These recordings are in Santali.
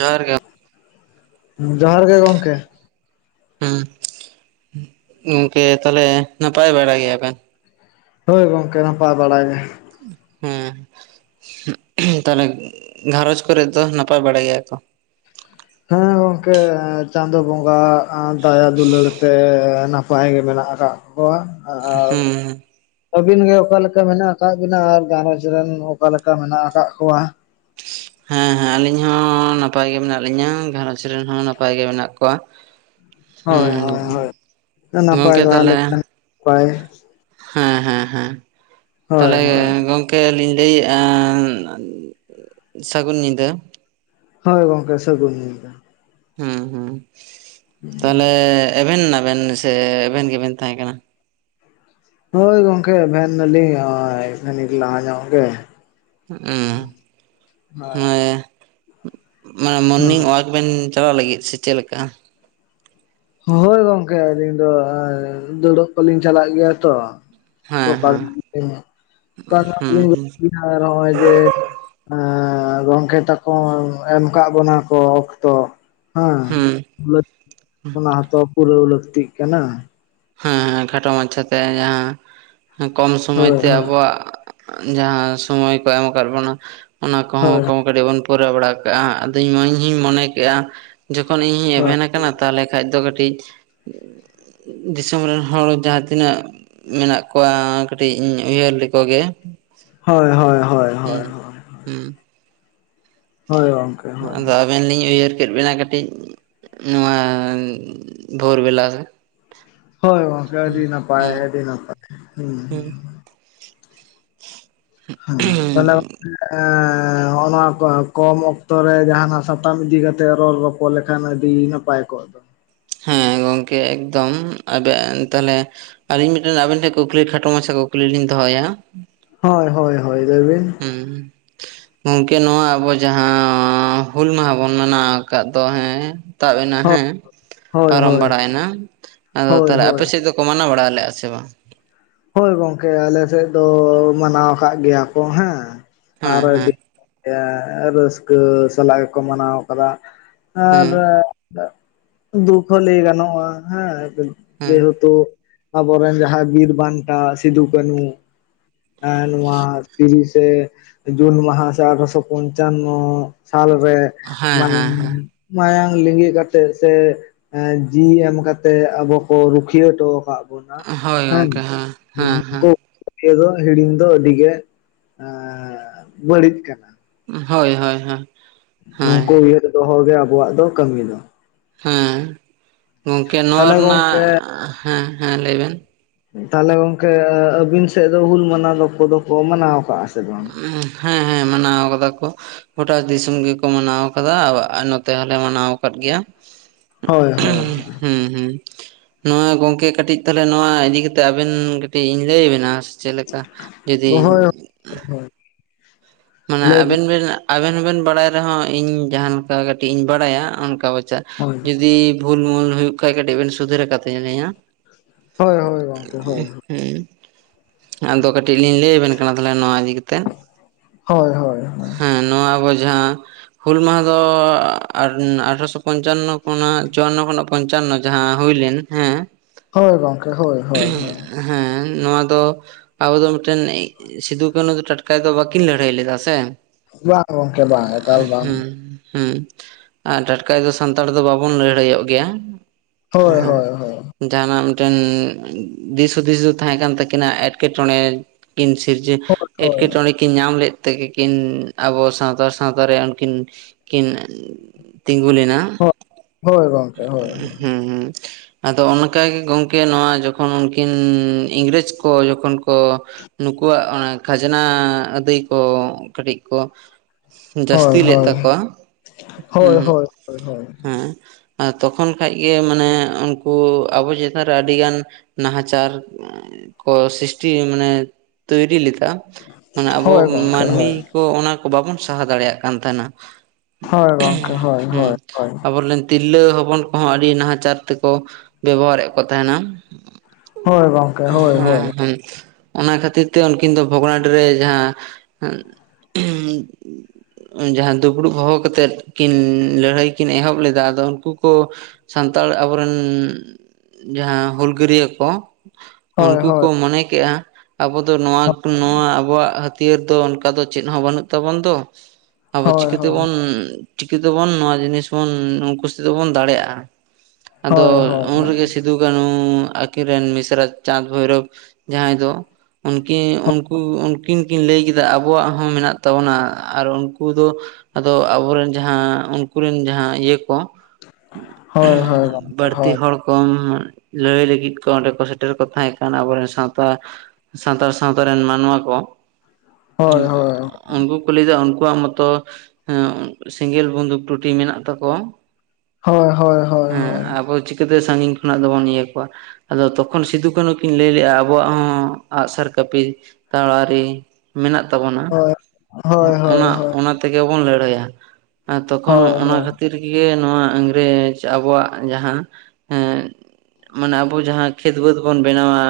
ᱡᱚᱦᱟᱨ ᱜᱮᱯ ᱾ ᱡᱚᱸᱦᱟᱨ ᱜᱮ ᱜᱚᱝᱠᱮ᱾ ᱦᱮᱸ, ᱜᱚᱝᱠᱮ ᱛᱟᱦᱚᱞᱮ ᱱᱟᱯᱟᱭ ᱵᱟᱲᱟ ᱜᱮᱭᱟ ᱵᱮᱱ? ᱦᱳᱭ ᱜᱚᱝᱠᱮ ᱱᱟᱯᱟᱭ ᱵᱟᱲᱟ ᱜᱮ᱾ ᱦᱮᱸ᱾ ᱛᱟᱦᱚᱞᱮ ᱜᱷᱟᱨᱚᱸᱡᱽ ᱠᱚᱨᱮᱫ ᱫᱚ ᱱᱟᱯᱟᱭ ᱵᱟᱲᱟ ᱜᱮᱭᱟ ᱠᱚ? ᱦᱮᱸ ᱜᱚᱝᱠᱮ ᱪᱟᱸᱫᱳ ᱵᱚᱸᱜᱟᱣᱟᱜ ᱫᱟᱭᱟ ᱫᱩᱞᱟᱹᱲ ᱛᱮ ᱱᱟᱯᱟᱭ ᱜᱮ ᱢᱮᱱᱟᱜ ᱟᱠᱟᱜ ᱦᱚᱠᱭᱟ ᱟᱨ ᱦᱮᱸ ᱟᱹᱵᱤᱱ ᱜᱮ ᱚᱠᱟ ᱞᱮᱠᱟ ᱢᱮᱱᱟᱜ ᱠᱟᱜ ᱵᱤᱱᱟ ᱟᱨ ᱜᱷᱟᱨᱚᱡᱽ ᱨᱮᱱ ᱚᱠᱟ ᱞᱮᱠᱟ ᱢᱮᱱᱟ ᱟᱠᱟᱜ ᱠᱚᱣᱟ? ᱦᱮᱸ ᱦᱮᱸ ᱟᱹᱞᱤᱧ ᱦᱚᱸ ᱱᱟᱯᱟᱭ ᱜᱮ ᱢᱮᱱᱟᱜ ᱞᱤᱧᱟᱹ ᱜᱷᱟᱨᱚᱸᱡᱽ ᱨᱮᱱ ᱦᱚᱸ ᱱᱟᱯᱟᱭ ᱜᱮ ᱢᱮᱱᱟᱜ ᱠᱚᱣᱟ᱾ [inaudible] ᱦᱳᱭ ᱦᱩᱸ ᱦᱳᱭ ᱦᱳᱭ ᱱᱟᱯᱟᱭ ᱜᱚᱝᱠᱮ ᱛᱟᱦᱮ ᱛᱟᱦᱚᱞᱮ ᱞᱮᱱᱠᱷᱟᱱ ᱱᱟᱯᱟᱭ᱾ ᱦᱮᱸ ᱦᱮᱸ ᱦᱮᱸ ᱦᱳᱭ ᱛᱟᱦᱞᱮ ᱦᱳᱭ ᱜᱚᱝ ᱠᱮ ᱞᱤᱧ ᱞᱟᱹᱭᱮᱜ-ᱟ ᱥᱟᱹᱜᱩᱱ ᱧᱤᱫᱟᱹ᱾ ᱦᱳᱭ ᱜᱚᱝᱠᱮ ᱥᱟᱹᱜᱩᱱ ᱧᱤᱫᱟᱹ᱾ ᱦᱮᱸ ᱦᱮᱸ᱾ [inaudible] ᱛᱟᱦᱞᱮ ᱮᱵᱷᱮᱱ ᱱᱟᱵᱮᱱ ᱥᱮ ᱮᱵᱷᱮᱱ ᱜᱮᱵᱮᱱ ᱛᱟᱦᱮᱸ ᱠᱟᱱᱟ? ᱦᱳᱭ ᱜᱚᱝᱠᱮ ᱮᱵᱷᱮᱱ ᱱᱟᱞᱤᱧ ᱦᱚᱜ-ᱚᱸᱭ ᱠᱟᱹᱱᱤᱠ ᱞᱟᱦᱟ ᱧᱚᱜ ᱜᱮ᱾ ᱦᱩᱸ [inaudible] ᱢᱟᱱᱮ ᱦᱳᱭ ᱢᱚᱨᱱᱤᱝ ᱚᱳᱣᱟᱠ ᱵᱮᱱ ᱪᱟᱞᱟᱜ ᱞᱟᱹᱜᱤᱫ ᱥᱮ ᱪᱮᱫ ᱞᱮᱠᱟ? ᱦᱳᱭ ᱜᱚᱝᱠᱮ ᱟᱹᱞᱤᱧ ᱫᱚ ᱚᱸᱭ ᱫᱟᱹᱲᱟᱹᱜ ᱠᱚᱞᱤᱧ ᱪᱟᱞᱟᱜ ᱜᱮᱭᱟ ᱛᱚ᱾ ᱦᱮᱸ ᱦᱮᱸ ᱦᱩᱸ ᱦᱩᱸ [unintelligible] ᱮᱸ ᱜᱚᱝᱠᱮ ᱛᱟᱠᱚ ᱮᱢ ᱠᱟᱜ ᱵᱚᱱᱟ ᱠᱚ ᱚᱠᱛᱚ᱾ ᱦᱮᱸ ᱦᱩᱸ ᱞᱟᱹᱠ ᱚᱱᱟ ᱦᱚᱸᱛᱚ ᱯᱩᱨᱟᱹᱣ ᱞᱟᱹᱠᱛᱤᱜ ᱠᱟᱱᱟ᱾ ᱦᱮᱸ ᱦᱮᱸ ᱠᱷᱟᱴᱚ ᱢᱟᱪᱷᱟ ᱛᱮ ᱡᱟᱦᱟᱸ ᱦᱮᱸ ᱠᱚᱢ ᱥᱚᱢᱚᱭ ᱦᱳᱭ ᱛᱮ ᱦᱳᱭ ᱟᱵᱚᱣᱟᱜ ᱡᱟᱦᱟᱸ ᱥᱚᱢᱚᱭ ᱠᱚ ᱮᱢ ᱟᱠᱟᱫ ᱵᱚᱱᱟ ᱚᱱᱟ ᱠᱚᱦᱚᱸ ᱠᱚ ᱠᱟᱹᱴᱤᱡ ᱵᱚᱱ ᱯᱩᱨᱟᱹᱣ ᱵᱟᱲᱟ ᱠᱟᱜ-ᱟ ᱦᱟᱸᱜ᱾ ᱟᱫᱚᱧ ᱤᱧ ᱦᱚᱧ ᱢᱚᱱᱮ ᱠᱮᱜ-ᱟ ᱡᱚᱠᱷᱚᱱ ᱤᱧᱦᱚᱧ ᱮᱵᱷᱮᱱ ᱟᱠᱟᱱᱟ ᱛᱟᱦᱟᱞᱮ ᱠᱷᱟᱡ ᱫᱚ ᱠᱟᱹᱴᱤᱡ ᱫᱤᱥᱚᱢ ᱨᱮᱱ ᱦᱚᱲ ᱡᱟᱦᱟᱸ ᱛᱤᱱᱟᱹᱜ ᱢᱮᱱᱟᱜ ᱠᱚᱣᱟ ᱠᱟᱹᱴᱤᱡ ᱤᱧ ᱩᱭᱦᱟᱹᱨ ᱞᱮᱠᱚ ᱜᱮ ᱾ ᱦᱚᱭ ᱦᱚᱭ ᱦᱚᱭ ᱦᱚᱭ᱾ ᱦᱩᱸ ᱦᱩᱸ᱾ ᱦᱳᱭ ᱜᱟᱝᱠᱮ᱾ ᱟᱫᱚ ᱟᱵ ᱟᱵᱮᱱᱞᱤᱧ ᱩᱭᱦᱟᱹᱨ ᱠᱮᱫ ᱵᱮᱱᱟ ᱠᱟᱹᱴᱤᱡ ᱱᱚᱣᱟ ᱵᱷᱳᱨ ᱵᱮᱞᱟᱨᱮ᱾ ᱦᱳᱭ ᱜᱚᱝᱠᱮ, ᱟᱹᱰᱤ ᱱᱟᱯᱟᱭ ᱦᱩᱸ ᱟᱹᱰᱤ ᱱᱟᱯᱟᱭ, ᱦᱮᱸ ᱦᱩᱸ᱾ ᱦᱮᱸ, ᱛᱟᱦᱚᱞᱮ ᱜᱚᱝᱠᱮ ᱦᱚᱸᱜ-ᱚ ᱱᱚᱣᱟ ᱠᱚᱢ ᱚᱠᱛᱚ ᱨᱮ ᱡᱟᱦᱟᱸᱱᱟᱜ ᱥᱟ ᱥᱟᱛᱟᱢ ᱤᱫᱤ ᱠᱟᱛᱮᱜ ᱨᱚᱲ ᱨᱚᱯᱚᱲ ᱞᱮᱠᱷᱟᱱ ᱟᱹᱰᱤ ᱱᱟᱯᱟᱭ ᱠᱚᱜ ᱫᱚ᱾ ᱦᱮᱸ ᱜᱚᱝᱠᱮ ᱮᱠᱫᱚᱢ ᱟᱵᱮᱱ ᱛᱟᱦᱚᱞᱮ ᱟᱹᱞᱤᱧ ᱢᱤᱫᱴᱮᱱ ᱟᱵᱤᱱ ᱴᱷᱮᱱ ᱠᱩᱠᱞᱤ ᱠᱷᱟᱴᱚ ᱢᱟᱪᱷᱟ ᱠᱩᱠᱞᱤ ᱞᱤᱧ ᱫᱚᱦᱚᱭᱟ᱾ ᱦᱳᱭ ᱦᱳᱭ ᱦᱳᱭ ᱞᱟᱹᱭ ᱵᱤᱱ᱾ ᱦᱩᱸ᱾ ᱜᱚᱝᱠᱮ ᱱᱚᱣᱟ ᱟᱵᱚ ᱡᱟᱦᱟᱸ ᱦᱩᱞ ᱢᱟᱦᱟ ᱵᱚᱱ ᱢᱟᱱᱟᱣ ᱟᱠᱟᱫ ᱫᱚ ᱦᱮᱸ᱾ ᱛᱟᱵ ᱮᱱᱟ ᱦᱳᱭ ᱦᱮᱸ, ᱦᱳᱭ ᱯᱟᱨᱚᱢ ᱦᱳᱭ ᱵᱟᱲᱟᱭᱱᱟ᱾ ᱟᱫᱚ ᱦᱳᱭ ᱛᱟᱦᱚᱞᱮ ᱟᱯᱮ ᱦᱳᱭ ᱥᱮᱫ ᱫᱚ ᱠᱚ ᱢᱟᱱᱟᱣ ᱵᱟᱲᱟ ᱞᱮᱜ-ᱟ ᱥᱮ ᱵᱟᱝ? ᱦᱳᱭ ᱜᱚᱝᱠᱮ ᱟᱞᱮ ᱥᱮᱫ ᱫᱚ ᱢᱟᱱᱟᱣ ᱟᱠᱟᱫ ᱜᱮᱭᱟ ᱠᱚ ᱦᱮᱸ ᱦᱮᱸ ᱟᱨ ᱟᱹᱰᱤ ᱦᱮᱸ ᱭᱟ ᱨᱟᱹᱥᱠᱟᱹ ᱥᱟᱞᱟᱜ ᱜᱮᱠᱚ ᱢᱟᱱᱟᱣ ᱠᱟᱫᱟ ᱾ ᱦᱮᱸ ᱟᱨ ᱫᱩᱠ ᱦᱚᱸ ᱞᱟᱹᱭ ᱜᱟᱱᱚᱜᱼᱟ ᱦᱮᱸ, ᱦᱮᱸ ᱡᱮᱦᱮᱛᱩ ᱟᱵᱚᱨᱮᱱ ᱡᱟᱦᱟᱸ ᱵᱤᱨ ᱵᱟᱱᱴᱟ ᱥᱤᱫᱩ ᱠᱟᱱᱩ ᱮᱸ ᱱᱚᱣᱟ ᱛᱤᱨᱤᱥᱮᱻ ᱡᱩᱱ ᱢᱟᱦᱟ ᱥᱮ ᱟᱴᱷᱨᱚᱥᱚ ᱯᱚᱧᱪᱟᱱᱱᱚ ᱥᱟᱞᱨᱮ, ᱦᱮᱸ ᱦᱮᱸ ᱦᱮᱸ ᱢᱟᱹᱱᱢᱤ ᱢᱟᱭᱟᱝ ᱞᱤᱸᱜᱤ ᱠᱟᱛᱮᱜ ᱥᱮ, ᱡᱤᱣᱤ ᱮᱢ ᱠᱟᱛᱮ ᱟᱵᱚ ᱠᱚ ᱨᱩᱠᱷᱤᱭᱟᱹ ᱦᱚᱴᱚ ᱟᱠᱟᱫ ᱵᱚᱱᱟ ᱾ ᱚᱱᱟ ᱦᱳᱭ ᱜᱚᱝᱠᱮ ᱦᱮᱸ- ᱦᱮᱸ ᱦᱮᱸ ᱤᱭᱟᱹ ᱫᱚ ᱦᱤᱲᱤᱧ ᱫᱚ ᱟᱹᱰᱤ ᱜᱮ ᱮᱸ ᱵᱟᱹᱲᱤᱡ ᱠᱟᱱᱟ ᱾ ᱦᱳᱭ ᱦᱳᱭ ᱦᱳᱭ ᱾ ᱱᱩᱝᱠᱩ ᱩᱭᱦᱟᱹᱨ ᱫᱚᱦᱚ ᱜᱮ ᱟᱵᱚᱣᱟᱜ ᱫᱚ ᱠᱟᱹᱢᱤ ᱫᱚ ᱾ ᱦᱮᱸ ᱾ ᱜᱚᱝᱠᱮ ᱱᱚᱣᱟ ᱛᱟᱦᱚᱞᱮ ᱨᱮᱱᱟᱜ, ᱜᱚᱝᱠᱮ ᱦᱮᱸ, ᱦᱮᱸ, ᱞᱟᱹᱭ ᱵᱮᱱ ᱾ ᱛᱟᱦᱟᱚᱞᱮ ᱜᱚᱝᱠᱮ ᱟᱹᱵᱤᱱ ᱥᱮᱫ ᱫᱚ ᱦᱩᱞ ᱢᱟᱱᱟᱣ ᱫᱚ ᱠᱚ ᱫᱚᱠᱚ ᱢᱟᱱᱟᱣ ᱟᱠᱟᱜ-ᱟ ᱥᱮ? ᱵᱟᱝ ᱦᱮᱸ ᱦᱮᱸ, ᱢᱟᱱᱟᱣ ᱠᱟᱫᱟ ᱠᱚ ᱾ ᱜᱚᱴᱟ ᱫᱤᱥᱚᱢ ᱜᱮ ᱠᱚ ᱢᱟᱱᱟᱣ ᱟᱠᱟᱫᱟ, ᱟ ᱱᱚᱛᱮ ᱦᱚᱸᱞᱮ ᱢᱟᱱᱟᱣ ᱟᱠᱟᱫ ᱜᱮᱭᱟ ᱾ ᱦᱳᱭ ᱦᱩᱸ ᱦᱳᱭ ᱦᱩᱸ ᱾ ᱱᱚᱣᱟ ᱜᱚᱝᱠᱮ ᱠᱟᱹᱴᱤᱡ ᱛᱟᱦᱚᱞᱮ ᱱᱚᱣᱟ ᱤᱫᱤ ᱠᱟᱛᱮ ᱟᱵᱮᱱ ᱠᱟᱹᱴᱤᱡ ᱤᱧ ᱞᱟᱹᱭᱟᱵᱤᱱᱟ ᱾ ᱪᱮᱞᱮᱠᱟ ᱡᱩᱫᱤᱻ ᱦᱳᱭ ᱦᱳᱭ ᱾ ᱢᱟᱱᱮ ᱟᱵᱮᱱ ᱵᱮᱱ ᱟᱵᱮᱱ ᱵᱮᱱ ᱵᱟᱲᱟᱭ ᱨᱮᱦᱚᱸ ᱤᱧ ᱡᱟᱦᱟᱸ ᱱᱮᱠᱟ ᱠᱟᱹᱴᱤᱡ ᱤᱧ ᱵᱟᱲᱟᱭᱟ, ᱚᱱᱠᱟ ᱵᱟᱪᱟᱜ ᱦᱳᱭ ᱾ ᱡᱩᱫᱤ ᱵᱷᱩᱞ ᱢᱩᱞ ᱦᱩᱭᱩᱜ ᱠᱷᱟᱡ ᱠᱟᱹᱴᱤᱡ ᱵᱤᱱ ᱥᱩᱫᱷᱨᱟᱹ ᱠᱟᱛᱤᱧ ᱞᱤᱧᱟ ᱾ ᱦᱳᱭ ᱦᱳᱭ ᱜᱚᱝᱠᱮ, ᱦᱳᱭ ᱾ ᱦᱩᱸ ᱾ ᱟᱫᱚ ᱠᱟᱹᱴᱤᱡ ᱞᱤᱧ ᱞᱟᱹᱭᱟᱵᱮᱱ ᱠᱟᱱᱟ ᱛᱟᱦᱚᱞᱮ ᱱᱚᱣᱟ ᱤᱫᱤ ᱠᱟᱛᱮᱫ᱾ ᱦᱳᱭ ᱦᱳᱭ ᱾ ᱦᱮᱸ, ᱱᱚᱣᱟ ᱟᱵᱚ ᱡᱟᱦᱟᱸ ᱦᱩᱞ ᱢᱟᱦᱟ ᱫᱚ ᱟᱴᱷᱮᱨᱚᱥᱚ ᱯᱚᱧᱪᱟᱱᱱᱚ ᱠᱷᱚᱱᱟᱜ ᱪᱩᱣᱟᱱᱱᱚ ᱠᱷᱚᱱᱟᱜ ᱯᱚᱧᱪᱟᱱᱱᱚ ᱡᱟᱦᱟᱸ ᱦᱩᱭᱞᱮᱱ ᱦᱮᱸ ᱾ ᱦᱳᱭ ᱜᱚᱝᱠᱮ, ᱦᱳᱭ ᱦᱳᱭ ᱦᱳᱭ ᱾ ᱦᱮᱻ ᱱᱚᱣᱟ ᱫᱚ ᱟᱵᱚ ᱫᱚ ᱢᱤᱫᱴᱮᱱ ᱥᱤᱫᱩ ᱠᱟᱱᱩ ᱫᱚ ᱴᱟᱴᱠᱟᱭ ᱫᱚ ᱵᱟᱠᱤᱱ ᱞᱟᱲᱟᱹᱭ ᱞᱮᱫᱟ ᱥᱮ ᱾ ᱵᱟᱝ ᱜᱚᱝᱠᱮ ᱵᱟᱝ ᱾ ᱦᱩᱸ ᱦᱩᱸ ᱟᱨ ᱴᱟᱴᱠᱟᱭ ᱫᱚ ᱥᱟᱱᱛᱟᱲ ᱫᱚ ᱵᱟᱵᱚᱱ ᱞᱟᱹᱲᱦᱟᱹᱭᱚᱜ ᱜᱮᱭᱟ ᱾ ᱦᱳᱭ ᱦᱳᱭ ᱦᱳᱭ ᱾ ᱡᱟᱦᱟᱸᱱᱟᱜ ᱢᱤᱫᱴᱮᱱᱻ ᱫᱤᱥ ᱦᱩᱫᱤᱥ ᱫᱚ ᱛᱟᱦᱮᱸ ᱠᱟᱱ ᱛᱟᱹᱠᱤᱱᱟ ᱮᱴᱠᱮᱴᱚᱬᱮ ᱠᱤᱱ ᱥᱤᱨᱡᱟᱹ ᱦᱳᱭ ᱦᱳᱭ ᱮᱴᱠᱮᱴᱚᱬᱮ ᱠᱤᱱ ᱧᱟᱢ ᱞᱮᱫ ᱛᱮᱜᱮ ᱠᱤᱱ ᱟᱵᱚ ᱥᱟᱶᱛᱟᱨ ᱥᱟᱶᱛᱟ ᱨᱮ ᱩᱱᱠᱤᱱ, ᱠᱤᱱ ᱛᱤᱸᱜᱩ ᱞᱮᱱᱟ ᱾ ᱳᱦ ᱦᱳᱭ ᱦᱳᱭ ᱜᱚᱝᱠᱮ, ᱦᱳᱭ ᱦᱳᱭ ᱾ ᱦᱩᱸ ᱦᱩᱸ ᱟᱫᱚ ᱚᱱᱠᱟᱜᱮ ᱜᱚᱢᱠᱮ ᱱᱚᱣᱟ ᱡᱚᱠᱷᱚᱱ ᱩᱱᱠᱤᱱᱻ ᱤᱝᱨᱮᱡᱽ ᱠᱚ ᱡᱚᱠᱷᱚᱱ ᱠᱚ ᱱᱩᱠᱩᱣᱟᱜ ᱚᱱᱟ ᱠᱷᱟᱡᱽᱱᱟ ᱟᱹᱫᱟᱹᱭ ᱠᱚ ᱠᱟᱹᱴᱤᱡ ᱠᱚᱼᱼ ᱡᱟᱹᱥᱛᱤ ᱦᱳᱭ ᱞᱮᱫ ᱦᱳᱭ ᱛᱟᱠᱚᱣᱟ ᱦᱳᱭ ᱩᱸᱜ ᱦᱳᱭ ᱦᱳᱭ ᱦᱮᱸ᱾ ᱛᱚᱠᱷᱚᱱ ᱠᱷᱟᱡ ᱜᱮ ᱢᱟᱱᱮ ᱩᱱᱠᱩ ᱟᱵᱚ ᱪᱮᱛᱟᱱ ᱨᱮ ᱟᱹᱰᱤᱜᱟᱱ ᱱᱟᱦᱟᱪᱟᱨᱼᱼ ᱠᱚ ᱥᱨᱤᱥᱴᱤ ᱢᱟᱱᱮ ᱛᱚᱭᱨᱤ ᱞᱮᱫᱟ᱾ ᱢᱟᱱᱮ ᱟᱵᱚ ᱦᱳᱭ ᱜᱚᱝᱠᱮ ᱢᱟᱹᱱᱢᱤ ᱦᱳᱭ ᱠᱚ ᱚᱱᱟ ᱠᱚ ᱵᱟᱵᱚᱱ ᱥᱟᱦᱟ ᱫᱟᱲᱮᱭᱟᱜ ᱠᱟᱱ ᱛᱟᱸᱦᱮᱱᱟ᱾ ᱦᱳᱭ ᱜᱚᱝᱠᱮ ᱦᱳᱭ ᱦᱩᱸ ᱦᱳᱭ ᱦᱳᱭ ᱟᱵᱚᱞᱮᱱ ᱛᱤᱨᱞᱟᱹ ᱦᱚᱯᱚᱱ ᱠᱚᱦᱚᱸ ᱟᱹᱰᱤ ᱱᱟᱦᱟᱪᱟᱨ ᱛᱮᱠᱚ ᱵᱮᱵᱚᱦᱟᱨᱮᱫ ᱠᱚ ᱛᱟᱦᱮᱱᱟ᱾ ᱦᱳᱭ ᱜᱚᱝᱠᱮ ᱦᱳᱭ ᱦᱳᱭ᱾ ᱦᱩᱸ᱾ ᱚᱱᱟ ᱠᱷᱟᱹᱛᱤᱨ ᱛᱮ ᱩᱱᱠᱤᱱ ᱫᱚ ᱵᱷᱚᱜᱽᱱᱟᱰᱤ ᱨᱮ ᱡᱟᱦᱟᱸ ᱡᱟᱦᱟᱸ ᱫᱩᱯᱲᱩᱵ ᱦᱚᱦᱚ ᱠᱟᱛᱮᱫ ᱠᱤᱱ ᱞᱟᱹᱲᱦᱟᱹᱭ ᱠᱤᱱ ᱮᱦᱚᱵ ᱞᱮᱫᱟ ᱟᱫᱚ ᱩᱱᱠᱩ ᱠᱚ ᱥᱟᱱᱛᱟᱲ ᱟᱵᱚ ᱨᱮᱱ ᱡᱟᱦᱟᱸ ᱦᱩᱞᱜᱟᱹᱨᱤᱭᱟᱹ ᱠᱚ, ᱦᱳᱭ ᱦᱳᱭ ᱩᱱᱠᱩ ᱠᱚ ᱦᱳᱭ ᱦᱳᱭ ᱦᱳᱭ ᱢᱚᱱᱮ ᱠᱮᱜᱼᱟ ᱟᱵᱚ ᱫᱚ ᱱᱚᱣᱟᱜ ᱱᱚᱣᱟ ᱟᱵᱚᱣᱟᱜ ᱦᱟᱹᱛᱭᱟᱹᱨ ᱫᱚ ᱚᱱᱠᱟ ᱫᱚ ᱪᱮᱫ ᱦᱚᱸ ᱵᱟᱹᱱᱩᱜ ᱛᱟᱵᱚᱱ ᱫᱚ, ᱟᱵᱚ ᱪᱤᱠᱟᱹᱛᱮᱵᱚᱱ ᱪᱤᱠᱟᱹ ᱛᱮᱵᱚᱱ ᱱᱚᱣᱟ ᱡᱤᱱᱤᱥ ᱵᱚᱱ ᱩᱱᱠᱩ ᱥᱟᱛᱮ ᱵᱚᱱ ᱫᱟᱲᱮᱜᱼᱟ? ᱟᱫᱚ ᱦᱳᱭ ᱩᱱ ᱨᱮᱜᱮ ᱥᱤᱫᱩ ᱠᱟᱹᱱᱦᱩ ᱟᱹᱠᱤᱱ ᱨᱮᱱ ᱢᱤᱥᱨᱟ ᱪᱟᱸᱫᱽ ᱵᱷᱳᱭᱨᱚᱵᱽ ᱡᱟᱦᱟᱸᱭ ᱫᱚ, ᱩᱱᱠᱤᱱ ᱩᱱᱠᱩ ᱩᱱᱠᱤᱱ ᱠᱤᱱ ᱞᱟᱹᱭ ᱠᱮᱫᱟ ᱟᱵᱚᱣᱟᱜ ᱦᱚᱸ ᱢᱮᱱᱟᱜ ᱛᱟᱵᱚᱱᱟ ᱟᱨ ᱩᱱᱠᱩ ᱫᱚ ᱟᱫᱚ ᱟᱵᱚᱨᱮᱱ ᱡᱟᱦᱟᱸ ᱩᱱᱠᱩᱨᱮᱱ ᱡᱟᱦᱟᱸ ᱤᱭᱟᱹ ᱠᱚ, ᱦᱳᱭ ᱦᱳᱭ ᱜᱚᱝᱠᱮ ᱵᱟᱹᱲᱛᱤ ᱦᱳᱭ ᱦᱚᱲ ᱠᱚᱢ ᱞᱟᱹᱲᱦᱟᱹᱭ ᱞᱟᱹᱜᱤᱫ ᱠᱚ ᱚᱸᱰᱮ ᱠᱚ ᱥᱮᱴᱮᱨ ᱠᱚ ᱛᱟᱦᱮᱸ ᱠᱟᱱ ᱟᱵᱚᱨᱮᱱ ᱥᱟᱶᱛᱟ ᱥᱟᱱᱛᱟᱲ ᱥᱟᱶᱛᱟ ᱨᱮᱱ ᱢᱟᱱᱣᱟ ᱠᱚ, ᱦᱳᱭ ᱦᱳᱭ ᱩᱱᱠᱩ ᱠᱚ ᱞᱟᱹᱭᱫᱟ ᱩᱱᱠᱩᱣᱟᱜ ᱢᱚᱛᱚ ᱦᱮᱸ ᱥᱮᱸᱜᱮᱞ ᱵᱩᱱᱫᱩᱠ ᱴᱩᱴᱤ ᱢᱮᱱᱟᱜ ᱛᱟᱠᱚᱣᱟ᱾ ᱦᱳᱭ ᱦᱳᱭ ᱦᱳᱭ᱾ ᱦᱮᱸ ᱟᱵᱚ ᱪᱤᱠᱟᱹᱛᱮ ᱥᱟᱹᱜᱤᱧ ᱠᱷᱚᱱᱟᱜ ᱫᱚᱵᱚᱱ ᱤᱭᱟᱹ ᱠᱚᱣᱟ? ᱟᱫᱚ ᱛᱚᱠᱷᱚᱱ ᱥᱤᱫᱩ ᱠᱟᱹᱱᱩ ᱠᱤᱱ ᱞᱟᱹᱭ ᱞᱮᱜ-ᱟ ᱟᱵᱚᱣᱟᱜ ᱦᱚᱸ ᱟᱜᱼᱥᱟᱨ ᱠᱟᱹᱯᱤ ᱛᱟᱲᱣᱟᱨᱤ ᱢᱮᱱᱟᱜ ᱛᱟᱵᱚᱱᱟ᱾ ᱦᱳᱭ ᱦᱳᱭ ᱦᱳᱭ ᱚᱱᱟ ᱦᱳᱭ ᱦᱳᱭ ᱚᱱᱟ ᱛᱮᱜᱮ ᱵᱚᱱ ᱞᱟᱹᱲᱦᱟᱹᱭᱟ᱾ ᱛᱚᱠᱷᱚᱱ ᱦᱳᱭ ᱚᱱᱟ ᱠᱷᱟᱹᱛᱤᱨ ᱜᱮ ᱱᱚᱣᱟ ᱤᱝᱨᱮᱡᱽ ᱟᱵᱚᱣᱟᱜ ᱡᱟᱦᱟᱸ ᱮᱸ ᱢᱟᱱᱮ ᱟᱵᱚ ᱡᱟᱦᱟᱸ ᱠᱷᱮᱛ ᱵᱟᱹᱫᱽ ᱵᱚᱱ ᱵᱮᱱᱟᱣᱟ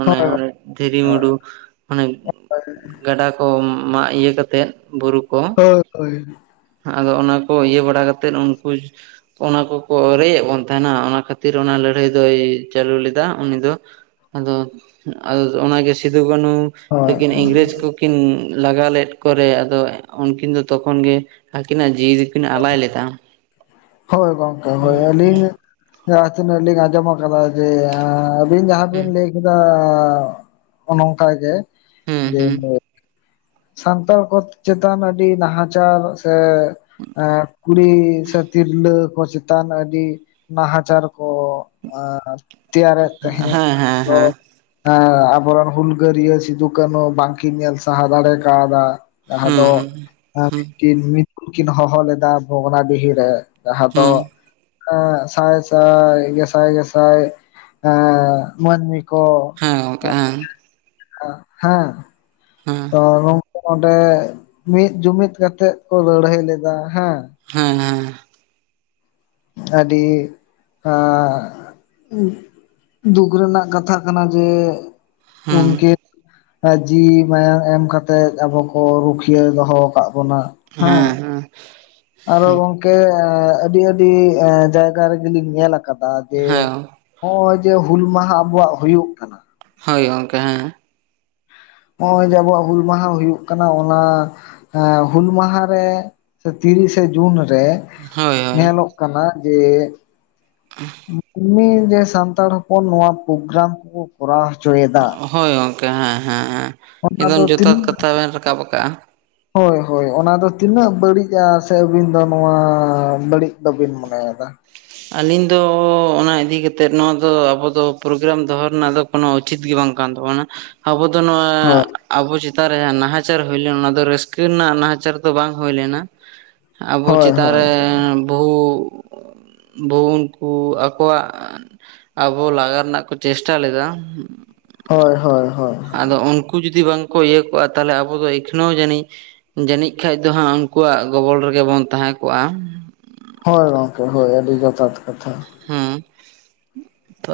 ᱚᱱᱮ ᱦᱳᱭ ᱚᱸᱰᱮ ᱫᱷᱤᱨᱤ ᱢᱩᱰᱩ ᱚᱱᱮ ᱜᱟᱰᱟ ᱠᱚᱢ ᱢᱟᱜ ᱤᱭᱟᱹ ᱠᱟᱛᱮᱫ ᱵᱩᱨᱩ ᱠᱚ ᱦᱳᱭ ᱦᱳᱭ᱾ ᱟᱫᱚ ᱚᱱᱟ ᱠᱚ ᱤᱭᱟᱹ ᱵᱟᱲᱟ ᱠᱟᱛᱮᱫ ᱩᱱᱠᱩ ᱚᱱᱟ ᱠᱚᱠᱚ ᱨᱮᱡᱮᱫ ᱵᱚᱱ ᱛᱟᱦᱮᱱᱟ, ᱚᱱᱟ ᱠᱷᱟᱹᱛᱤᱨ ᱚᱱᱟ ᱞᱟᱹᱲᱦᱟᱹᱭ ᱫᱚᱭ ᱪᱟᱹᱞᱩ ᱞᱮᱫᱟ ᱩᱱᱤ ᱫᱚ᱾ ᱟᱫᱚ ᱟᱫᱚ ᱚᱱᱟ ᱜᱮ ᱥᱤᱫᱩ ᱠᱟᱹᱱᱦᱩ ᱦᱳᱭ ᱛᱟᱹᱠᱤᱱ ᱦᱳᱭ ᱤᱝᱨᱮᱡᱽ ᱠᱚ ᱠᱤᱱ ᱞᱟᱜᱟ ᱞᱮᱫ ᱠᱚᱨᱮ, ᱟᱫᱚ ᱩᱱᱠᱤᱱ ᱫᱚ ᱛᱚᱠᱷᱚᱱ ᱜᱮ ᱟᱹᱠᱤᱱᱟᱜ ᱡᱤᱣᱤ ᱫᱚᱠᱤᱱ ᱟᱞᱟᱭ ᱞᱮᱫᱟ᱾ ᱦᱳᱭ ᱜᱚᱝᱠᱮ ᱦᱳᱭ, ᱟᱹᱞᱤᱧ ᱡᱟᱦᱟᱸ ᱛᱤᱱᱟᱹᱜ ᱞᱤᱧ ᱟᱸᱡᱚᱢ ᱟᱠᱟᱫᱟ ᱡᱮ ᱟᱹᱵᱤᱱ ᱡᱟᱦᱟᱸ ᱦᱩᱸ ᱵᱤᱱ ᱞᱟᱹᱭ ᱠᱮᱫᱟ ᱮᱸ ᱱᱚᱝᱠᱟ ᱜᱮ ᱦᱩᱸ ᱡᱮ ᱦᱩᱸ ᱥᱟᱱᱛᱟᱲ ᱠᱚ ᱪᱮᱛᱟᱱ ᱟᱹᱰᱤ ᱱᱟᱦᱟᱪᱟᱨ ᱥᱮ ᱮᱸ ᱠᱩᱲᱤ ᱥᱮ ᱛᱤᱨᱞᱟᱹ ᱠᱚ ᱪᱮᱛᱟᱱ ᱟᱹᱰᱤ ᱱᱟᱦᱟᱪᱟᱨ ᱠᱚ ᱮᱸ ᱛᱮᱭᱟᱨᱮᱫ ᱛᱟᱦᱮᱸᱫ ᱦᱮᱸ ᱦᱮᱸ ᱟᱫᱚ ᱦᱮᱸ ᱦᱮᱸ ᱟᱵᱚᱨᱮᱱ ᱦᱩᱞᱜᱟᱹᱨᱭᱟᱹ ᱥᱤᱫᱩ ᱠᱱᱦᱩ ᱵᱟᱝᱠᱤᱱ ᱧᱮᱞ ᱥᱟᱦᱟᱳ ᱫᱟᱲᱮ ᱠᱟᱣᱫᱟ᱾ ᱡᱟᱦᱟᱸ ᱦᱩᱸ ᱫᱚ ᱦᱩᱸ [inaudible] ᱠᱤᱱ ᱦᱚᱦᱚ ᱞᱮᱫᱟ ᱵᱷᱚᱜᱽᱱᱟᱰᱤᱦᱤ ᱨᱮ᱾ ᱡᱟᱦᱟᱸ ᱫᱚ ᱦᱩᱸ ᱮᱸ ᱥᱟᱭ ᱥᱟᱭ, ᱜᱮᱥᱟᱭ ᱜᱮᱥᱟᱭ ᱮᱸ ᱢᱟᱹᱱᱢᱤ ᱠᱚ ᱦᱮᱸ ᱜᱚᱝᱠᱮ ᱦᱮᱸ᱾ [inaudible] ᱦᱮᱸ᱾ ᱦᱮᱸ ᱛᱚ ᱱᱚᱝᱠᱩ ᱱᱚᱰᱮ ᱢᱤᱫ ᱡᱩᱢᱤᱫ ᱠᱟᱛᱮᱫ ᱠᱚ ᱞᱟᱹᱲᱦᱟᱹᱭ ᱞᱮᱫᱟ ᱦᱮᱸ᱾ ᱦᱮᱸ ᱦᱮᱸ᱾ ᱟᱹᱰᱤ ᱟᱸ ᱫᱩᱠᱷ ᱨᱮᱱᱟᱜ ᱠᱟᱛᱷᱟ ᱠᱟᱱᱟ ᱡᱮ ᱦᱩᱸ ᱩᱱᱠᱤᱱ ᱡᱤᱣᱤ ᱢᱟᱭᱟᱝ ᱮᱢ ᱠᱟᱛᱮᱜ ᱟᱵᱚ ᱠᱚ ᱨᱩᱠᱷᱤᱭᱟᱹ ᱫᱚᱦᱚ ᱟᱠᱟᱜ ᱵᱚᱱᱟ ᱾ ᱦᱮᱸ ᱦᱮᱸ ᱾ ᱟᱨᱚ ᱜᱚᱝᱠᱮ ᱟᱹᱰᱤ ᱟᱹᱰᱤ ᱡᱟᱭᱜᱟ ᱨᱮᱜᱮ ᱞᱤᱧ ᱧᱮᱞ ᱟᱠᱟᱫᱟ ᱡᱮ ᱦᱮᱸ ᱱᱚᱜ-ᱚᱭ ᱡᱮ ᱦᱩᱞ ᱢᱟᱦᱟ ᱟᱵᱚᱣᱟᱜ ᱦᱩᱭᱩᱜ ᱠᱟᱱᱟ ᱦᱳᱭ ᱜᱚᱝᱠᱟᱮ ᱦᱮᱸ ᱾ ᱱᱚᱜ-ᱚᱭ ᱡᱮ ᱟᱵᱚᱣᱟᱜ ᱦᱩᱞ ᱢᱟᱦᱟ ᱦᱩᱭᱩᱜ ᱠᱟᱱᱟ ᱚᱱᱟ ᱦᱩᱞ ᱢᱟᱦᱟ ᱨᱮ ᱥᱮ ᱛᱤᱨᱤᱥᱮ ᱡᱩᱱ ᱨᱮ ᱦᱳᱭ ᱦᱳᱭ ᱧᱮᱞᱚᱜ ᱠᱟᱱᱟ ᱡᱮ ᱮᱢᱱᱤ ᱜᱮ ᱥᱟᱱᱛᱟᱲ ᱦᱚᱯᱚᱱ ᱱᱚᱣᱟ ᱯᱨᱳᱜᱨᱟᱢ ᱠᱚᱠᱚ ᱠᱚᱨᱟᱣ ᱦᱚᱪᱚᱭᱮᱫᱟ ᱾ ᱦᱳᱭ ᱜᱚᱝᱠᱮ ᱦᱮᱸ ᱦᱮᱸ ᱦᱮᱸ ᱮᱫᱚᱢ ᱫᱚ ᱡᱚᱛᱷᱟᱛ ᱛᱤᱱᱟᱹᱜ ᱠᱟᱛᱷᱟ ᱵᱮᱱ ᱨᱟᱠᱟᱵ ᱟᱠᱟᱜ-ᱟ᱾ ᱦᱳᱭ ᱦᱳᱭ ᱚᱱᱟ ᱫᱚ ᱛᱤᱱᱟᱹᱜ ᱵᱟᱹᱲᱤᱡ-ᱟ ᱥᱮ ᱟᱹᱵᱤᱱ ᱫᱚ ᱱᱚᱣᱟ ᱵᱟᱹᱲᱤᱡ ᱵᱟᱵᱤᱱ ᱢᱚᱱᱮᱭᱮᱫᱟ? ᱟᱹᱞᱤᱧ ᱫᱚ ᱚᱱᱟ ᱤᱫᱤ ᱠᱟᱛᱮᱫ ᱱᱚᱣᱟ ᱫᱚ ᱟᱵᱚ ᱯᱨᱳᱜᱨᱟᱢ ᱫᱚᱦᱚ ᱨᱮᱱᱟᱜ ᱫᱚ ᱠᱳᱱᱳ ᱩᱪᱤᱛ ᱜᱮ ᱵᱟᱝ ᱠᱟᱱ ᱛᱟᱵᱚᱱᱟ ᱟᱵᱚ ᱫᱚ ᱱᱚᱣᱟ ᱦᱳᱭ ᱟᱵᱚ ᱪᱮᱛᱟᱱ ᱨᱮ ᱡᱟᱦᱟᱸ ᱱᱟᱦᱟᱪᱟᱨ ᱦᱩᱭ ᱞᱮᱱ ᱚᱱᱟ ᱫᱚ ᱨᱟᱹᱥᱠᱟᱹ ᱨᱮᱱᱟᱜ ᱱᱟᱦᱟᱪᱟᱨ ᱫᱚ ᱵᱟᱝ ᱦᱩᱭ ᱞᱮᱱᱟ᱾ ᱟᱵᱚ ᱦᱳᱭ ᱪᱮᱛᱟᱱ ᱦᱳᱭ ᱨᱮ ᱵᱚᱦᱩ ᱵᱚᱦᱩ ᱩᱱᱠᱩ ᱟᱠᱚᱣᱟᱜ ᱟᱵᱚ ᱞᱟᱜᱟ ᱨᱮᱱᱟᱜ ᱠᱚ ᱪᱮᱥᱴᱟ ᱞᱮᱫᱟ᱾ ᱦᱚᱭ ᱦᱚᱭ ᱦᱚᱭ᱾ ᱟᱫᱚ ᱩᱱᱠᱩ ᱡᱩᱫᱤ ᱵᱟᱝᱠᱚ ᱤᱭᱟᱹ ᱠᱚᱜ-ᱟ ᱛᱟᱦᱚᱞᱮ ᱟᱵᱚ ᱫᱚ ᱮᱠᱷᱱᱟᱹᱣ ᱡᱟᱹᱱᱤᱡ ᱡᱟᱹᱱᱤᱡ ᱠᱷᱟᱡ ᱫᱚ ᱦᱟᱸᱜ ᱩᱱᱠᱩᱣᱟᱜ ᱜᱚᱵᱚᱞ ᱨᱮᱜᱮ ᱵᱚᱱ ᱛᱟᱦᱮᱸ ᱠᱚᱜ-ᱟ ᱾ ᱦᱳᱭ ᱜᱚᱝᱠᱮ ᱦᱳᱭ ᱟᱹᱰᱤ ᱡᱚᱛᱷᱟᱛ ᱠᱟᱛᱷᱟ ᱾ ᱦᱩᱸ ᱾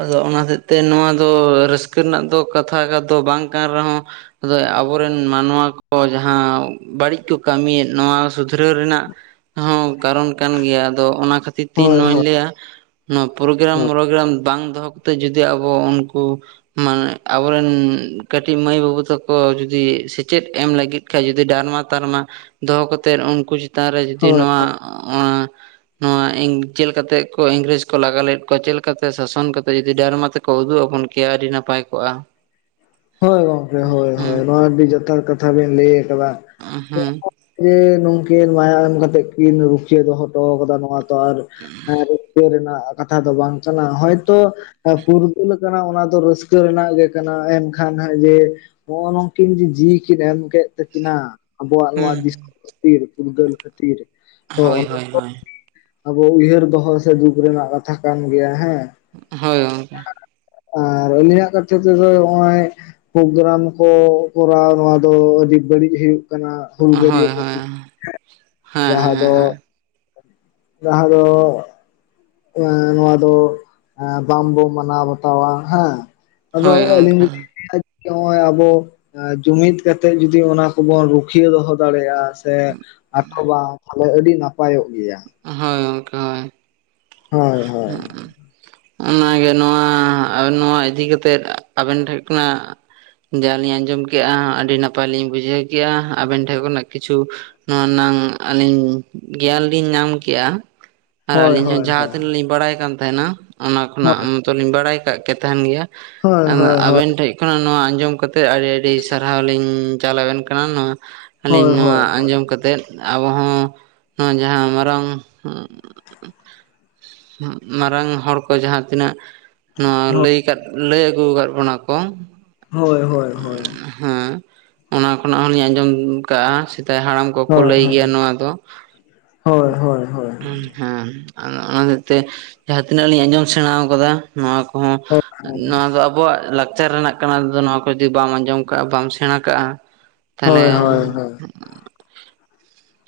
ᱟᱫᱚ ᱚᱱᱟ ᱦᱚᱛᱮᱜ ᱛᱮ ᱱᱚᱣᱟ ᱫᱚ ᱨᱟᱹᱥᱠᱟᱹ ᱨᱮᱱᱟᱜ ᱫᱚ ᱠᱟᱛᱷᱟ ᱫᱚ ᱵᱟᱝ ᱠᱟᱱ ᱨᱮᱦᱚᱸ ᱟᱫᱚ ᱟᱵᱚᱨᱮᱱ ᱢᱟᱱᱣᱟ ᱠᱚ ᱡᱟᱦᱟᱸ ᱵᱟᱹᱲᱤᱡ ᱠᱚ ᱠᱟᱹᱢᱤᱭᱮᱫ ᱱᱚᱣᱟ ᱥᱩᱫᱷᱨᱟᱹᱣ ᱨᱮᱱᱟᱜ ᱦᱚᱸ ᱠᱟᱨᱚᱱ ᱠᱟᱱ ᱜᱮᱭᱟ ᱟᱫᱚ ᱚᱱᱟ ᱠᱷᱟᱹᱛᱤᱨ ᱛᱮᱧ ᱦᱳᱭ ᱱᱚᱣᱟᱧ ᱦᱳᱭ ᱞᱟᱹᱭᱟ᱾ ᱱᱚᱣᱟ ᱯᱨᱳᱜᱨᱟᱢ ᱦᱳᱭ ᱢᱳᱜᱨᱟᱢ ᱵᱟᱝ ᱫᱚᱦᱚ ᱠᱟᱛᱮᱫ ᱡᱩᱫᱤ ᱟᱵᱚ ᱩᱱᱠᱩ ᱢᱟᱱᱮ ᱟᱵᱚᱨᱮᱱ ᱠᱟᱹᱴᱤᱡ ᱢᱟᱹᱭ ᱵᱟᱹᱵᱩ ᱛᱟᱠᱚ ᱡᱩᱫᱤ ᱥᱮᱪᱮᱫ ᱮᱢ ᱞᱟᱹᱜᱤᱫ ᱠᱷᱟᱡ ᱡᱩᱫᱤ ᱰᱟᱨᱢᱟ ᱛᱟᱨᱢᱟ ᱫᱚᱦᱚ ᱠᱟᱛᱮᱫ ᱩᱱᱠᱩ ᱪᱮᱛᱟᱱ ᱨᱮ ᱡᱩᱫᱤ ᱦᱳᱭ ᱱᱚᱣᱟ ᱱᱚᱣᱟ ᱪᱮᱫᱞᱮ ᱠᱟᱛᱮ ᱠᱚ ᱤᱝᱨᱮᱡᱽ ᱠᱚ ᱞᱟᱜᱟ ᱞᱮᱫ ᱠᱚᱣᱟ ᱪᱮᱫ ᱛᱮ ᱥᱟᱥᱚᱱ ᱠᱟᱛᱮ ᱡᱩᱫᱤ ᱰᱟᱨᱢᱟ ᱛᱮᱠᱚ ᱩᱫᱩᱜ ᱟᱵᱚᱱ ᱠᱮᱭᱟ ᱟᱹᱰᱤ ᱱᱟᱯᱟᱭ ᱠᱚᱜ-ᱟ᱾ ᱦᱳᱭ ᱜᱚᱢᱠᱮ ᱦᱳᱭ ᱦᱳᱭ ᱱᱚᱣᱟ ᱟᱰᱤ ᱡᱚᱛᱷᱟᱛ ᱠᱟᱛᱷᱟ ᱵᱮᱱ ᱞᱟᱹᱭ ᱟᱠᱟᱫᱟ ᱦᱮᱸ ᱾ ᱡᱮ ᱱᱩᱝᱠᱤᱱ ᱢᱟᱭᱟᱢ ᱮᱢ ᱠᱟᱛᱮᱜ ᱠᱤᱱ ᱨᱩᱠᱷᱤᱭᱟᱹ ᱫᱚᱦᱚ ᱦᱚᱴᱚ ᱠᱟᱫᱟ ᱱᱚᱣᱟ ᱛᱚ ᱟᱨ ᱤᱭᱟᱹ ᱨᱮᱱᱟᱜ ᱠᱟᱛᱷᱟ ᱫᱚ ᱵᱟᱝ ᱠᱟᱱᱟ ᱦᱚᱭᱛᱚ ᱯᱷᱩᱨᱜᱟᱹᱞ ᱠᱟᱱᱟ ᱚᱱᱟ ᱫᱚ ᱨᱟᱹᱥᱠᱟᱹ ᱨᱮᱱᱟᱜ ᱜᱮ ᱠᱟᱱᱟ ᱮᱱᱠᱷᱟᱱ ᱠᱷᱟᱱ ᱦᱟᱸᱜ ᱡᱮ ᱱᱚᱜ-ᱚ ᱱᱚᱝᱠᱤᱱ ᱡᱮ ᱡᱤᱣᱭᱤ ᱠᱤᱱ ᱮᱢ ᱠᱮᱫ ᱛᱟᱹᱠᱤᱱᱟ ᱟᱵᱚᱣᱟᱜ ᱱᱚᱣᱟ ᱦᱮᱸ ᱫᱤᱥᱚᱢ [unintelligible] ᱯᱷᱩᱨᱜᱟᱹᱞ ᱠᱷᱟᱹᱛᱤᱨ ᱦᱳᱭ ᱦᱳᱭ ᱦᱳᱭ [unintelligible] ᱟᱵᱚ ᱩᱭᱦᱟᱹᱨ ᱫᱚᱦᱚ ᱥᱮ ᱫᱩᱠ ᱨᱮᱱᱟᱜ ᱠᱟᱛᱷᱟ ᱠᱟᱱ ᱜᱮᱭᱟ ᱦᱮᱸ᱾ ᱦᱳᱭ ᱜᱚᱝᱠᱮ ᱟᱨ ᱟᱞᱤᱧᱟᱜ ᱠᱟᱛᱷᱟ ᱛᱮᱫᱚ ᱱᱚᱜ-ᱚᱭ ᱯᱨᱳᱜᱨᱟᱢ ᱠᱚ ᱠᱚᱨᱟᱣ ᱱᱚᱣᱟ ᱫᱚ ᱟᱹᱰᱤ ᱵᱟᱹᱲᱤᱡ ᱦᱩᱭᱩᱜ ᱠᱟᱱᱟ᱾ ᱦᱩᱞᱜᱟᱹᱨᱭᱟᱹ ᱦᱳᱭ ᱠᱚ ᱦᱳᱭ ᱦᱮᱸ ᱡᱟᱦᱟᱸ ᱦᱮᱸ ᱫᱚ ᱦᱮᱸ ᱡᱟᱦᱟᱸ ᱫᱚ ᱱᱚᱣᱟ ᱫᱚ ᱵᱟᱝᱵᱚ ᱢᱟᱱᱟᱣ ᱵᱟᱛᱟᱣᱟ ᱦᱮᱸ ᱾ ᱟᱫᱚ ᱦᱳᱭ ᱟᱞᱤᱧ ᱜᱚᱝᱠᱮ ᱞᱤᱧ [unintelligible] ᱱᱚᱜ-ᱚᱭ ᱟᱵᱚ ᱡᱩᱢᱤᱫ ᱠᱟᱛᱮᱜ ᱡᱩᱫᱤ ᱚᱱᱟ ᱠᱚᱵᱚᱱ ᱨᱩᱠᱷᱤᱭᱟᱹ ᱫᱚᱦᱚ ᱫᱟᱲᱮᱭᱟᱜ-ᱟ ᱥᱮ ᱟᱴᱚᱵᱟ ᱛᱟᱦᱚᱞᱮ ᱟᱹᱰᱤ ᱱᱟᱯᱟᱭᱚᱜ ᱜᱮᱭᱟ᱾ ᱦᱳᱭ ᱦᱳᱭ ᱦᱳᱭ [unintelligible] ᱚᱱᱟᱜᱮ ᱱᱚᱣᱟ ᱱᱚᱣᱟ ᱤᱫᱤ ᱠᱟᱛᱮᱫ ᱟᱵᱮᱱ ᱴᱷᱮᱱ ᱠᱷᱚᱱᱟᱜ ᱡᱟᱦᱟᱸ ᱞᱤᱧ ᱟᱸᱡᱚᱢ ᱠᱮᱜᱼᱟ, ᱟᱹᱰᱤ ᱱᱟᱯᱟᱭ ᱞᱤᱧ ᱵᱩᱡᱷᱟᱹᱣ ᱠᱮᱜᱼᱟ, ᱟᱵᱮᱱ ᱴᱷᱮᱱ ᱠᱷᱚᱱᱟᱜ ᱠᱤᱪᱷᱩ ᱱᱚᱣᱟᱱᱟᱝ ᱟᱹᱞᱤᱧ ᱜᱮᱭᱟᱱ ᱞᱤᱧ ᱧᱟᱢ ᱠᱮᱜᱼᱟ ᱟᱨ ᱦᱳᱭ ᱟᱹᱞᱤᱧ ᱦᱚᱸ ᱦᱳᱭ ᱡᱟᱦᱟᱸ ᱛᱤᱱᱟᱹᱜ ᱞᱤᱧ ᱵᱟᱲᱟᱭ ᱠᱟᱱ ᱛᱟᱦᱮᱸᱱᱟ ᱚᱱᱟ ᱠᱷᱚᱱᱟᱜ ᱦᱳᱭ ᱛᱚ ᱞᱤᱧ ᱵᱟᱲᱟᱭ ᱠᱟᱜ ᱠᱮ ᱛᱟᱦᱮᱸᱱ ᱜᱮᱭᱟ ᱦᱳᱭ ᱦᱳᱭ ᱦᱳᱭ ᱟᱵᱮᱱ ᱴᱷᱮᱡ ᱠᱷᱚᱱᱟᱜ ᱱᱚᱣᱟ ᱟᱸᱡᱚᱢ ᱠᱟᱛᱮ ᱛᱮ ᱟᱹᱰᱤ ᱟᱹᱰᱤ ᱥᱟᱨᱦᱟᱣ ᱞᱤᱧ ᱪᱟᱞ ᱟᱵᱮᱱ ᱠᱟᱱᱟ ᱱᱚᱣᱟ ᱦᱳᱭ ᱟᱹᱞᱤᱧ ᱱᱚᱣᱟ ᱦᱳᱭ ᱦᱳᱭ ᱦᱳᱭ ᱟᱸᱡᱚᱢ ᱠᱟᱛᱮᱫ, ᱟᱵᱚ ᱦᱚᱸ ᱱᱚᱣᱟ ᱡᱟᱦᱟᱸ ᱢᱟᱨᱟᱝ ᱢᱟᱨᱟᱝ ᱦᱚᱲ ᱠᱚ ᱡᱟᱦᱟᱸ ᱛᱤᱱᱟᱹᱜ ᱱᱚᱣᱟ ᱦᱳᱭ ᱞᱟᱹᱭ ᱠᱟᱫ ᱞᱟᱹᱭ ᱟᱹᱜᱩ ᱟᱠᱟᱫ ᱵᱚᱱᱟ ᱠᱚ᱾ ᱦᱳᱭ ᱦᱳᱭ ᱦᱳᱭ᱾ ᱦᱮᱸ ᱚᱱᱟ ᱠᱷᱚᱱᱟᱜ ᱦᱚᱞᱤᱧ ᱟᱸᱡᱚᱢ ᱟᱠᱟᱜᱼᱟ ᱥᱮᱫᱟᱭ ᱦᱟᱲᱟᱢ ᱠᱚᱠᱚ ᱦᱳᱭ ᱞᱟᱹᱭ ᱜᱮᱭᱟ ᱦᱳᱭ ᱱᱚᱣᱟ ᱫᱚ [inaudible] ᱦᱳᱭ ᱦᱳᱭ ᱦᱳᱭ᱾ ᱦᱮᱸ ᱟᱫᱚ ᱚᱱᱟ ᱦᱚᱛᱮᱜ ᱛᱮ ᱡᱟᱦᱟᱸ ᱛᱤᱱᱟᱹᱜ ᱞᱤᱧ ᱟᱸᱡᱚᱢ ᱥᱮᱬᱟ ᱟᱠᱟᱫᱟ ᱱᱚᱣᱟ ᱠᱚᱦᱚᱸ ᱦᱳᱭ [inaudible] ᱱᱚᱣᱟ ᱫᱚ ᱟᱵ ᱟᱵᱚᱣᱟᱜ ᱞᱟᱠᱪᱟᱨ ᱨᱮᱱᱟᱜ ᱠᱟᱱᱟ ᱱᱚᱣᱟ ᱠᱚ ᱡᱩᱫᱤ ᱵᱟᱢ ᱟᱸᱡᱚᱢ ᱠᱟᱜᱼᱟ ᱵᱟᱢ ᱥᱮᱬᱟ ᱠᱟᱜᱼᱟ, ᱛᱟᱦᱚᱞᱮ ᱦᱳᱭ ᱦᱳᱭ ᱦᱳᱭ᱾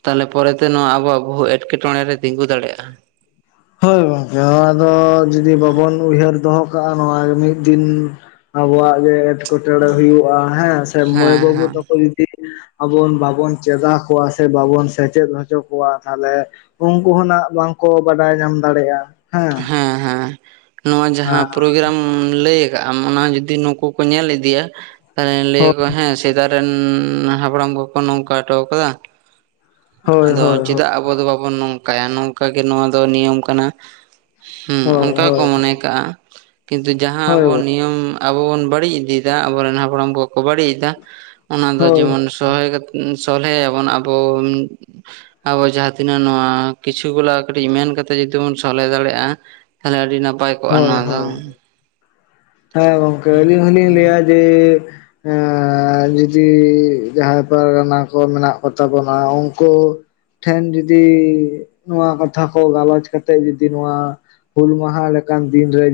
ᱛᱟᱦᱚᱞᱮ ᱯᱚᱨᱮᱛᱮ ᱱᱚᱣᱟ ᱟᱵᱚᱣᱟᱜ ᱵᱚᱦᱩ ᱮᱴᱠᱮᱴᱚᱬᱮ ᱨᱮ ᱛᱤᱸᱜᱩ ᱫᱟᱲᱮᱭᱟᱜᱼᱟ᱾ ᱦᱳᱭ ᱜᱚᱝᱠᱮ ᱱᱚᱣᱟ ᱫᱚ ᱡᱩᱫᱤ ᱵᱟᱵᱚᱱ ᱩᱭᱦᱟᱹᱨ ᱫᱚᱦᱚ ᱠᱟᱜᱼᱟ ᱱᱚᱣᱟ ᱢᱤᱫ ᱫᱤᱱ ᱟᱵᱚᱣᱟᱜ ᱜᱮ ᱮᱸᱴᱠᱮᱴᱚᱬᱮ ᱦᱩᱭᱩᱜᱼᱟ ᱦᱮᱸ ᱥᱮ ᱢᱟᱹᱭ ᱦᱮᱸ ᱵᱟᱹᱵᱩ ᱦᱮᱸ ᱛᱟᱠᱚ ᱡᱩᱫᱤ ᱟᱵᱚ ᱵᱟᱵᱚᱱ ᱪᱮᱫᱟ ᱠᱚᱣᱟ ᱥᱮ ᱵᱟᱵᱚᱱ ᱥᱮᱪᱮᱫ ᱦᱚᱪᱚ ᱠᱚᱣᱟ ᱛᱟᱦᱚᱞᱮ ᱩᱱᱠᱩ ᱦᱚᱸ ᱱᱟᱜ ᱵᱟᱝᱠᱚ ᱵᱟᱰᱟᱭ ᱧᱟᱢ ᱫᱟᱲᱮᱜᱼᱟ᱾ ᱦᱮᱸ ᱦᱮᱸ᱾ ᱱᱚᱣᱟ ᱡᱟᱦᱟᱸ ᱯᱨᱳᱜᱨᱟᱢ ᱞᱟᱹᱭ ᱠᱮᱫ ᱟᱢ ᱚᱱᱟ ᱡᱩᱫᱤ ᱱᱩᱠᱩ ᱠᱚ ᱧᱮᱞ ᱤᱫᱤᱭᱟ, ᱛᱟᱦᱚᱞᱮ ᱞᱟᱹᱭ ᱦᱳᱭ ᱟᱠᱚ ᱦᱮᱸ ᱥᱮᱫᱟᱭ ᱨᱮᱱ ᱦᱟᱯᱲᱟᱢ ᱠᱚ ᱱᱚᱝᱠᱟ ᱦᱚᱴᱚ ᱟᱠᱟᱫᱟ᱾ ᱦᱳᱭ ᱟᱫᱚ ᱦᱳᱭ ᱪᱮᱫᱟᱜ ᱟᱵᱚ ᱫᱚ ᱵᱟᱵᱚᱱ ᱱᱚᱝᱠᱟᱭᱟ ᱱᱚᱝᱠᱟᱜᱮ ᱱᱚᱣᱟ ᱫᱚ ᱱᱤᱭᱚᱢ ᱠᱟᱱᱟ, ᱦᱩᱸ ᱦᱳᱭ ᱚᱱᱠᱟ ᱜᱮᱠᱚ ᱦᱳᱭ ᱢᱚᱱᱮ ᱠᱟᱜᱼᱟ ᱠᱤᱱᱛᱩ ᱡᱟᱦᱟᱸ ᱦᱳᱭ ᱟᱵᱚ ᱱᱤᱭᱚᱢ ᱟᱵᱚ ᱵᱚᱱ ᱵᱟᱹᱲᱤᱡ ᱤᱫᱤᱭᱮᱫᱟ ᱟᱵᱚᱨᱮᱱ ᱦᱟᱯᱲᱟᱢ ᱠᱚᱠᱚ ᱵᱟᱹᱲᱤᱡ ᱮᱫᱟ ᱚᱱᱟ ᱫᱚ ᱦᱳᱭ ᱡᱮᱢᱚᱱ ᱥᱚᱞᱦᱮ ᱠᱟᱛᱮ ᱥᱚᱞᱦᱮᱭᱟ ᱵᱚᱱ ᱟᱵᱚ ᱟᱵᱚ ᱡᱟᱦᱟᱸ ᱛᱤᱱᱟᱹᱜ ᱱᱚᱣᱟ ᱠᱤᱪᱷᱩ ᱜᱩᱞᱟᱹ ᱠᱟᱹᱴᱤᱡ ᱢᱮᱱ ᱠᱟᱛᱮᱫ ᱡᱩᱫᱤ ᱵᱚᱱ ᱥᱚᱞᱦᱮ ᱫᱟᱲᱮᱜᱼᱟ, ᱛᱟᱦᱚᱞᱮ ᱟᱹᱰᱤ ᱱᱟᱯᱟᱭ᱾ ᱦᱳᱭ ᱦᱳᱭ [inaudible] ᱦᱮᱸ ᱜᱚᱝᱠᱮ ᱟᱹᱞᱤᱧ ᱦᱚᱞᱤᱧ ᱞᱟᱹᱭᱟ ᱡᱮ ᱮᱸᱻ ᱡᱩᱫᱤ ᱡᱟᱦᱟᱸᱭ ᱯᱟᱨᱜᱟᱱᱟ ᱠᱚ ᱢᱮᱱᱟᱜ ᱠᱚᱛᱟ ᱵᱚᱱᱟ ᱩᱱᱠᱩ ᱴᱷᱮᱱ ᱡᱩᱫᱤ ᱱᱚᱣᱟ ᱠᱟᱛᱷᱟ ᱠᱚ ᱜᱟᱞᱚᱪ ᱠᱟᱛᱮᱫ ᱡᱩᱫᱤ ᱱᱚᱣᱟ ᱦᱩᱞ ᱢᱟᱦᱟ ᱞᱮᱠᱟᱱ ᱫᱤᱱᱨᱮ